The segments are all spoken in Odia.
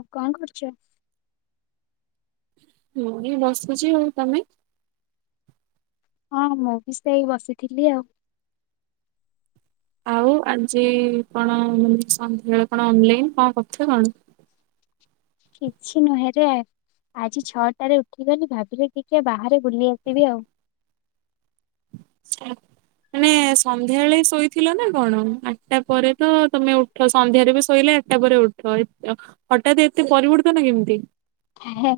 ଆଉ କଣ କରୁଚ। ମୁଁବି ବସିଚି ଆଉ ତମେ ହଁ ମୁଁବି ସେଇ ବସିଥିଲି ଆଉ ଆଉ ଆଜି କଣ ସନ୍ଧ୍ୟାରେ କଣ ଅନଲାଇନ କଣ କରୁଚ କଣ? କିଛି ନୁହେଁରେ ଆଜି ଛଅଟାରେ ଉଠିଗଲି ଭାବିଲି ଟିକେ ବାହାରେ ବୁଲି ଆସିବି ଆଉ [unintelligible] ମାନେ ସନ୍ଧ୍ୟାବେଳେ ଶୋଇଥିଲନା କଣ ଆଠଟା ପରେତ ତମେ ଉ ଠ ସନ୍ଧ୍ୟାରେବି ଶୋଇଲେ ଆଠଟା ପରେ ଉଠ ଏତେ ଅ ହଠାତ ଏତେ ପରିବର୍ତ୍ତନ କେମତି। ହେଏ।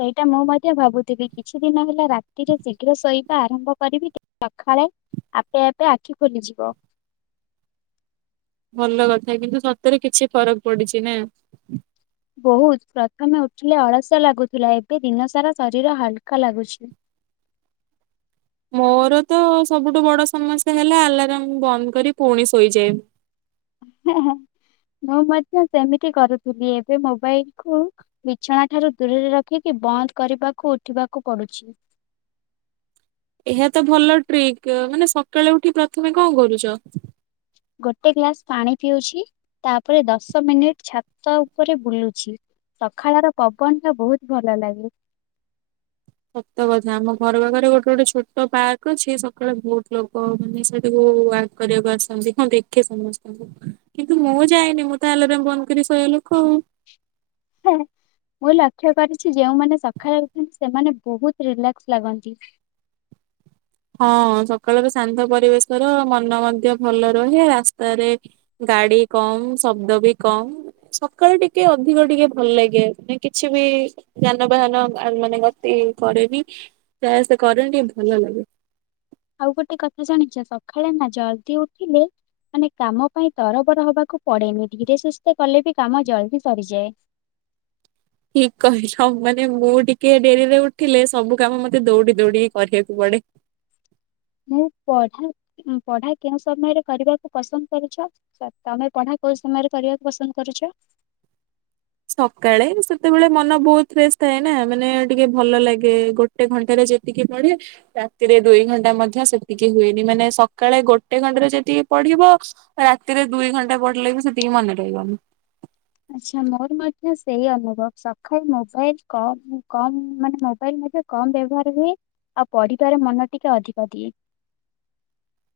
ସେଇଟା ମୁଁ ମଧ୍ୟ ଭାବୁଥିଲି କିଛିଦିନ ହେଲା ରାତିରେ ଶୀଘ୍ର ଶୋଇବା ଆରମ୍ଭ କରିବି ସକାଳେ ଆପେ ଆପେ ଆଖି ଖୋଲିଯିବ। ଭଲକଥା କିନ୍ତୁ ସତରେ କିଛି ଫରକ ପଡିଛିନା। ବହୁତ ପ୍ରଥମେ ଉଠିଲେ ଅଳସୁଆ ଲାଗୁଥିଲା ଏବେ ଦିନ ସାରା ଶରୀର ହାଲୁକା ଲାଗୁଛି। ମୋରତ ସବୁଠୁ ବଡ ସମସ୍ୟା ହେଲା ଆଲାରାମ ବନ୍ଦ କରି ପୁଣି ଶୋଇଯାଏ। ହେଁ ହେଁ ମୁଁ ମଧ୍ୟ ସେମିତି କରୁଥିଲି ଏବେ ମୋବାଇଲକୁ ବିଛଣା ଠାରୁ ଦୂରରେ ରଖିକି ବନ୍ଦ କରିବାକୁ ଉଠିବାକୁ ପଡୁଛି। ଏହାତ ଭଲ ଟ୍ରିକ ମାନେ ସକାଳେ ଉଠିକି ପ୍ରଥମେ କଣ କରୁଚ? ଗୋଟେ ଗ୍ଲାସ ପାଣି ପିଉଛି ତାପରେ ଦଶ ମିନିଟ ଛାତ ଉପରେ ବୁଲୁଛି ସକାଳ ର ପବନ ଟା ବହୁତ ଭଲ ଲାଗେ ସତ କଥା ଆମ ଘର ପାଖରେ ଗୋଟେ ଗୋଟେ ଛୋଟ ପାର୍କ ଅଛି ସକାଳେ ବହୁତ ଲୋକ ହେଉଛନ୍ତି ସେଠିକୁ କରିବାକୁ ଆସନ୍ତି ହଁ ଦେଖେ ସମସ୍ତଙ୍କୁ କିନ୍ତୁ ମୁଁ ଯାଇନି ମୁଁ ତା ଆଲାରମ୍ ବନ୍ଦ କରି ସୋଇବା ଲୋ କ ଆଉ ହୁଁ ମୁଁ ଲକ୍ଷ୍ୟ କରିଛି ଯେଉମାନେ ସକାଳେ ଉଠନ୍ତି ସେମାନେ ବହୁତ ରିଲାକ୍ସ ଲାଗନ୍ତି ହଁ ସକାଳର ଶାନ୍ତ ପରିବେଶ ମନ ମଧ୍ୟ ଭଲ ରହେ ରାସ୍ତାରେ ଗାଡି କମ ଶବ୍ଦ ବି କମ୍ ସକାଳୁ ଟିକେ ଅଧିକ ଟିକେ ଭଲ ଲାଗେ ମାନେ କିଛି ବି ଯାନବାହାନ ମାନେ ଗତି କରେନି ଯହା ଆସେ କରେନି ଟିକେ ଭଲ ଲାଗେ ଆଉ ଗୋଟେ କଥା ଜାଣିଛ ସକାଳେ ନା ଜଲଦି ଉଠିଲେ ମାନେ କାମ ପାଇଁ ତରବର ହବାକୁ ପଡେନି ଧୀରେ ସୁସ୍ତେ କଲେ ବି କାମ ଜଲଦି ସରିଯାଏ ଠିକ କହିଲ ମାନେ ମୁଁ ଟିକେ ଡେରିରେ ଉଠିଲେ ସବୁ କାମ ମତେ ଦୌଡି ଦୌଡି କରିବାକୁ ପଡେ ମୁଁ ପଢା ପଢା କେଉଁ ସମୟରେ କରିବାକୁ ପସନ୍ଦ କରୁଛ ତମେ ପଢା କୋଉ ସମୟରେ କରିବାକୁ ପସନ୍ଦ କରୁଛ ସକାଳେ ସେତେବେଳେ ମନ ବହୁତ ଫ୍ରେଶ ଥାଏ ନା ମାନେ ଟିକେ ଭଲ ଲାଗେ ଗୋଟେ ଗୋଟେ ଘଣ୍ଟାରେ ଯେତିକି ପଡେ ରାତିରେ ଦୁଇ ଘଣ୍ଟା ମଧ୍ୟ ସେତିକି ହୁଏନି ମାନେ ସକାଳେ ଗୋଟେ ଘଣ୍ଟାରେ ଯତିକି ପଢିବ ରାତିରେ ଦୁଇ ଘଣ୍ଟା ପଡିଲେ ବିି ସେତିକି ମନେ ରହିବନି ଆଛା ମୋର ମଧ୍ୟ ସେଇ ଅନୁଭବ ସକାଳେ ମୋବାଇଲ କ କମ ମାନେ ମୋବାଇଲ ମଧ୍ୟ କମ ବ୍ୟବହାର ହୁଏ ଆଉ ପଢିବାରେ ମନ ଟିକେ ଅଧିକ ଦିଏ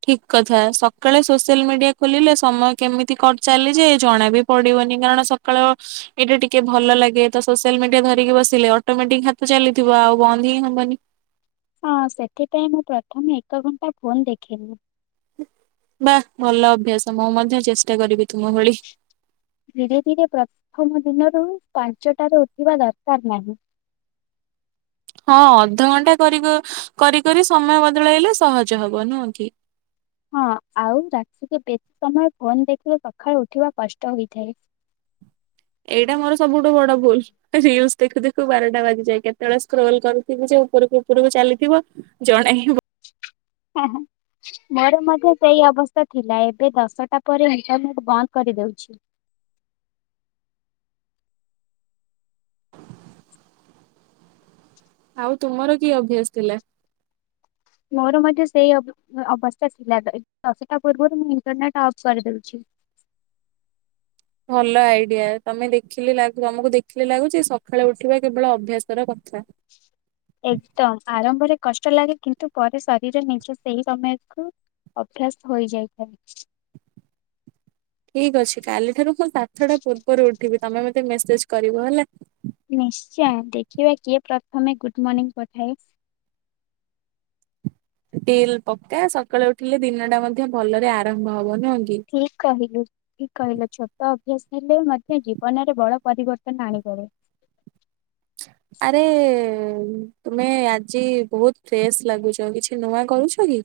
ଠିକ କଥା ସକାଳେ ସୋସିଆଲ ମିଡ଼ିଆ ଖୋଲିଲେ ସମୟ କେମିତି ଚାଲିଯାଏ ଜଣା ବି ପଡ଼ିବନି କାରଣ ସକାଳ ଏଇଟା ଟିକେ ଭଲ ଲାଗେ ତ ସୋସିଆଲ ମିଡିଆ ଧରିକି ବସିଲେ ଅଟୋମେଟିକ ହାତ ଚାଲେ ଥିବ ଆଉ ବନ୍ଦ ହିଁ ହବନି ହଁ ସେଥିପାଇଁ ମୁଁ ପ୍ରଥମେ ଏକ ଘଣ୍ଟା ଫୋନ୍ ଦେଖେନି ବା ଭଲ ଅଭ୍ୟାସ ମୁଁ ମଧ୍ୟ ଚେଷ୍ଟା କରିବି ତୁମ ଭଳି ଧୀରେ ଧୀରେ ପ୍ରଥମ ଦିନରୁ ପାଞ୍ଚଟ ରୁ ଉଠିବା ଦରକାର ନାହିଁ ହଁ ଅଧଘଣ୍ଟା କରି କରି କରି ସମୟ ବଦଳାଇଲେ ସହଜ ହବ ନୁହଁ କି ହଁ ଆଉ ରାତିରେ ବେଶୀ ସମୟ ଫୋନ ଦେଖିଲେ ସକାଳେୁ ଉଠିବା କଷ୍ଟ ହୋଇଥାଏ ଏଇଟା ମୋର ସବୁଠୁ ବଡ ଭୁଲ ରିଲସ୍ ଦେଖୁ ଦେଖୁ ବାରଟା ବାଜିଯାଏ କେତେବେଳେ ସ୍କ୍ରଲ କରୁଥିବ ଯେ ଉପର କୁ ଉପୂରକୁ ଚାଲିଥିବ ଜଣେ ହଁ ହ ମୋର ମଧ୍ୟ ସେଇ ଅବସ୍ଥା ଥିଲା ଏବେ ଦଶଟା ପରେ ଇଣ୍ଟରନେଟ ବନ୍ଦ କରିଦଉଛି ଆଉ ତୁମର କି ଅଭ୍ୟାସ ଥିଲା ମୋର ମଧ୍ୟ ସେଇ ଅବସ୍ଥା ଥିଲା ଦଶଟା ପୂର୍ବରୁ ମୁଁ ଇଣ୍ଟରନେଟ ଅଫ କରିଦଉଛି ଭଲ ଆଇଡିଆ ତମେ ଦେଖିଲି ତମକୁ ଦେଖିଲେ ଲାଗୁଛି ସକାଳେ ଉଠିବା କେବଳ ଅଭ୍ୟାସର କଥା [inaudible] ଏକଦମ ଆରମ୍ଭରେ କଷ୍ଟ ଲାଗେ କିନ୍ତୁ ପରେ ଶରୀର ନିଜେ ସେଇ ସମୟକୁ ଅଭ୍ୟାସ ହୋଇଯାଇଥାଏ ଠିକ ଅଛି କାଲି ଠାରୁ ମୁଁ ସାତଟା ପୂର୍ବରୁ ଉଠିବି ତମେ ମତେ ମେସେଜ କରିବ ହେଲା ନିଶ୍ଚୟ ଦେଖିବା କିଏ ପ୍ରଥମେ ଗୁଡ ମର୍ଣିଂ ପଠାଏ ଡିଲ୍ ପକ୍କା ସଖାଳୁ ଉଠିଲେ ଦିନ ଟା ମଧ୍ୟ ଭଲରେ ଆରମ୍ଭ ହବ ନୁହଁ କି ଠିକ୍ କହିଲୁ। ଠିକ୍ କହିଲ ଛୋଟ ଅଭ୍ୟାସ ହେଲେ ମଧ୍ୟ ଜୀବନରେ ବଡ ପରିବର୍ତ୍ତନ ଆଣିପାରେ। ଆରେ ତୁମେ ଆଜି ବହୁତ ଫ୍ରେଶ ଲାଗୁଛ। କିଛି ନୂଆ କରୁଛ କି?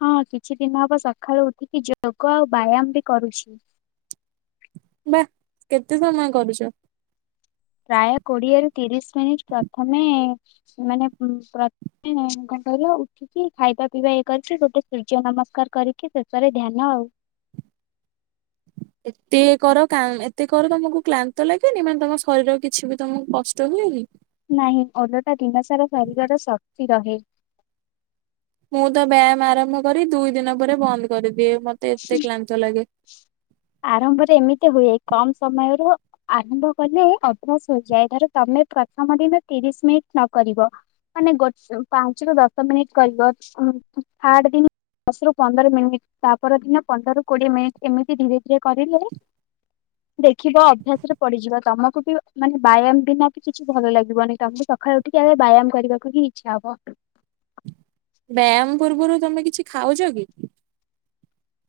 ହଁ କିଛି ଦିନ ହବ ସକାଳୁ ଉଠିକି ଯୋଗ ଆଉ ବ୍ୟାୟାମ ବି କରୁଚି। ବାଃ କେତେ ସମୟ କରୁଚ? ପ୍ରାୟ କୋଡିଏରୁ ତିରିଶ ମିନିଟ୍ ପ୍ରଥମେ ମାନେ ପ୍ର ହୁଁ କଣ କହିଲ? କି ଖାଇବା ପିଇବା ଇଏ କରିକି ଗୋଟେ ସୂର୍ଯ୍ୟ ନମସ୍କାର କରିକି ଶେଷରେ ଧ୍ୟାନ ଆଉ। ଏତେ କର କା ଏତେ କର ତମକୁ କ୍ଳାନ୍ତ ଲାଗେନି। ମାନେ ତମ ଶରୀର କିଛି ବି ତମକୁ କଷ୍ଟ ହୁଏନି? ନାହିଁ ଓଲୋଟା ଦିନ ସାରା ଶରୀରର ଶକ୍ତି ରହେ। ମୁଁ ତ ବ୍ୟାୟାମ ଆରମ୍ଭ କରି ଦୁଇ ଦିନ ପରେ ବନ୍ଦ କରିଦିଏ ମତେ ଏତେ କ୍ଳାନ୍ତ ଲାଗେ। ଆରମ୍ଭରେ ଏମିତି ହୁଏ କମ ସମୟରୁ ଆରମ୍ଭ କଲେ ଅଭ୍ୟାସ ହୋଇଯାଏ ‌। ଧର ତମେ ପ୍ରଥମ ଦିନ ତିରିଶ ମିନିଟ ନ କରିବ ମାନେ ଗୋଟ ପାଞ୍ଚରୁୁ ଦଶ ମିନିଟ୍ କରିବ ଥାଡ ଦିନ ଦଶ ରୁ ପନ୍ଦର ମିନିଟ୍ ତାପ ଦିନ ପନ୍ଦରରୁ କୋଡିଏ ମିନିଟ୍ ଏମିତି ଧୀରେ ଯିଏ କରି ଦିଏ ଦେଖିବ ଅଭ୍ୟାସ ରେ ପଡିଯିବ ତମକୁ ବି ମାନେ ବ୍ୟାୟାମ ବିନା କିଛି ଭଲ ଲାଗିବନି ତମକୁ ସକାଳୁ ଉଠିକି ଆଗେ ବ୍ୟାୟାମ କରିବାକୁ ହିଁ ଇଚ୍ଛା ହବ। ବ୍ୟାୟାମ ପୂର୍ବରୁ ତୁମେ କିଛି ଖାଉଛ କି?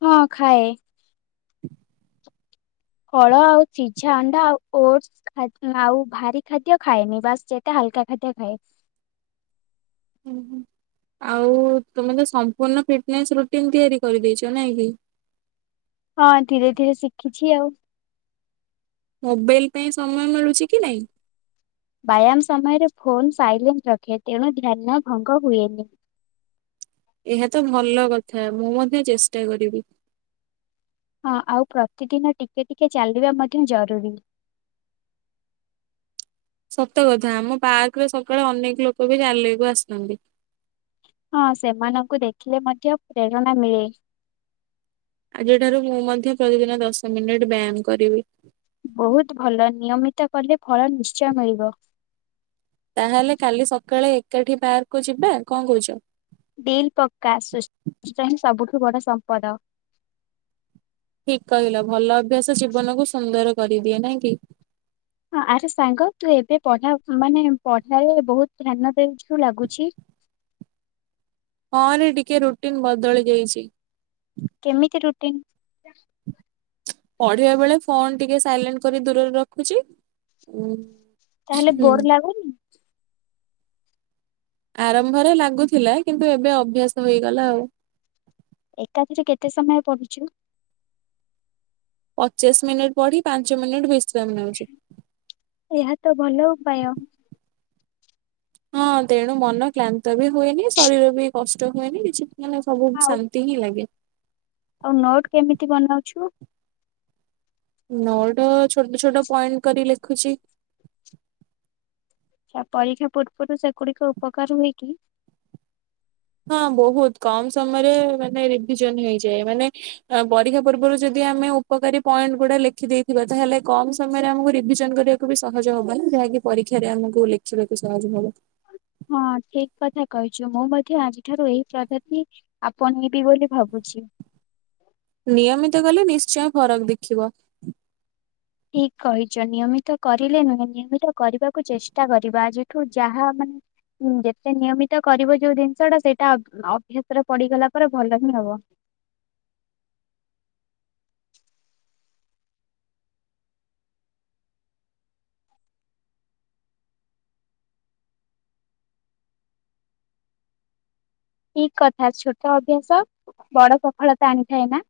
ହଁ ଖାଏ। ଫଳ ଆଉ ସିଝା ଅଣ୍ଡା ଆଉ ଓଡ୍ସ ଆଉ ଭାରି ଖାଦ୍ୟ ଖାଏନି ବାସ୍ ଯେତେ ହାଲକା ଖାଦ୍ୟ ଖାଏ। ଆଉ ତୁମେ ତ ସମ୍ପୂର୍ଣ୍ଣ ଫିଟ୍ ନେସ ରୁଟିନ ତିଆରି କରିଦେଇଛ। ନାଇଁ କି? ହଁ ଧୀରେ ଧୀରେ ଶିଖିଛି ଆଉ। ମୋବାଇଲ ପାଇଁ ସମୟ ମିଳୁଛି କି ନାଇଁ? ବ୍ୟାୟାମ ସମୟରେ ଫୋନ ସାଇଲେଣ୍ଟ ରଖେ ତେଣୁ ଧ୍ୟାନ ଭଙ୍ଗ ହୁଏନି। ଏହା ତ ଭଲ କଥା ମୁଁ ମଧ୍ୟ ଚେଷ୍ଟା କରିବି। ହଁ ଆଉ ପ୍ରତିଦିନ ଟିକେ ଟିକେ ଚାଲିବା ମଧ୍ୟ ଜରୁରୀ। ସତ କଥା ଆମ ପାର୍କରେ ସକାଳେ ଅନେକ ଲୋକ ବି ଚାଲେଆକୁ ଆସୁଛନ୍ତି। ହଁ ସେମାନଙ୍କୁ ଦେଖିଲେ ମଧ୍ୟ ପ୍ରେରଣା ମିଳେ ‌। ଆଜି ଠାରୁ ମୁଁ ମଧ୍ୟ ପ୍ରତିଦିନ ଦଶ ମିନିଟ ବ୍ୟାୟାମ କରିବି। ବୋହୁତ ଭଲ ନିୟମିତ କଲେ ଫଳ ନିଶ୍ଚୟ ମିଳିବ। ତାହେଲେ କାଲି ସକାଳେ ଏକାଠି ପାର୍କୁ ଯିବା। କଣ କହୁଛ? ଡିଲ୍ ପକ୍କା ସୁ ସୁସ୍ଥ ହିଁ ହିଁ ସବୁଠୁ ବଡ ସମ୍ପଦ। ଠିକ କହିଲ। ଭଲ ଅଭ୍ୟାସ ଜୀବନକୁ ସୁନ୍ଦର କରିଦିଏ ନାଇଁ କି? ହଁ ଆରେ ସାଙ୍ଗ ତୁ ଏବେ ପଢା ମାନେ ପଢାରେ ବୋହୁତ ଧ୍ୟାନ ଦେଉଛୁ ଲାଗୁଛି। ହଁରେ ଟିକେ ରୁଟିନ ବଦଳି ଯାଇଛି। କେମିତି ରୁଟିନ୍? ପଢିବା ବେଳେ ଫୋନ ଟିକେ ସାଇଲେଣ୍ଟ କରି ଦୂରରେ ରଖୁଛି। ଉଁ ତାହେଲେ ହୁଁ ବୋର ଲାଗୁନି? ଆରମ୍ଭରେ ଲାଗୁଥିଲା କିନ୍ତୁ ଏବେ ଅଭ୍ୟାସ୍ତ ହେଇଗଲା ଆଉ। ଏକାଥରେ କେତେ ସମୟ ପଡୁଛୁ? ପଚାଶ ମିନିଟ୍ ପଢି ପାଞ୍ଚ ମିନିଟ୍ ବିଶ୍ରାମ ନେଉଛି। ଏହା ତ ଭଲ ଉପାୟ। ହଁ ତେଣୁ ମନ କ୍ଳାନ୍ତ ବି ହୁଏନି ଶରୀର ବି କଷ୍ଟ ହୁଏନି କିଛି ମାନେ ସବୁ ଆଉ ଶାନ୍ତି ହିଁ ଲାଗେ। ଆଉ ନୋଟ୍ କେମିତି ବନାଉଛୁ? ନୋଟ୍ ଛୋଟ ଛୋଟ ପଏଣ୍ଟ୍ କରି ଲେଖୁଚି। ଆ ପରୀକ୍ଷା ପୂର୍ବରୁ ସେଗୁଡିକ ଉପକାର ହୁଏ କି? ହଁ ବହୁତ୍ କମ୍ ସମୟରେ ମାନେ ରିଭିଜନ୍ ହେଇଯାଏ ମାନେ ପରୀକ୍ଷା ପୂର୍ବରୁ ଯଦି ଆମେ ଉପକାରୀ ପଏଣ୍ଟ୍ ଗୁଡା ଲେଖି ଦେଇଥିବା ତାହେଲେ କମ୍ ସମୟରେ ଆମକୁ ରିଭିଜନ୍ କରିବାକୁ ବି ସହଜ ହବନି ଯାହାକି ପରୀକ୍ଷାରେ ଆମକୁ ଲେଖିବାକୁ ସହଜ ହବ। ହଁ ଠିକ୍ କଥା କହିଚୁ ମୁଁ ମଧ୍ୟ ଆଜି ଠାରୁ ଏଇ ପଧତି ଆପନ୍ନେବି ବୋଲି ଭାବୁଛି। ନିୟମିତ କଲେ ନିଶ୍ଚୟ ଫରକ୍ ଦେଖିବ ଠିକ୍ କହିଚ ନିୟମିତ କରିଲେ ନୁହେଁ ନିୟମିତ କରିବାକୁ ଚେଷ୍ଟା କରିବା ଆଜିଠୁ ଯାହା ମାନେ ହୁଁ ଯେତେ ନିୟମିତ କରିବ ଯୋଉ ଜିନିଷ ଟା ସେଇଟା ଅଭ୍ୟାସରେ ପଡିଗଲା ପରେ ଭଲ ହିଁ ହବ। ଠିକ୍ କଥା ଛୋଟ ଅଭ୍ୟାସ ବଡ ସଫଳତା ଆଣିଥାଏ ନା।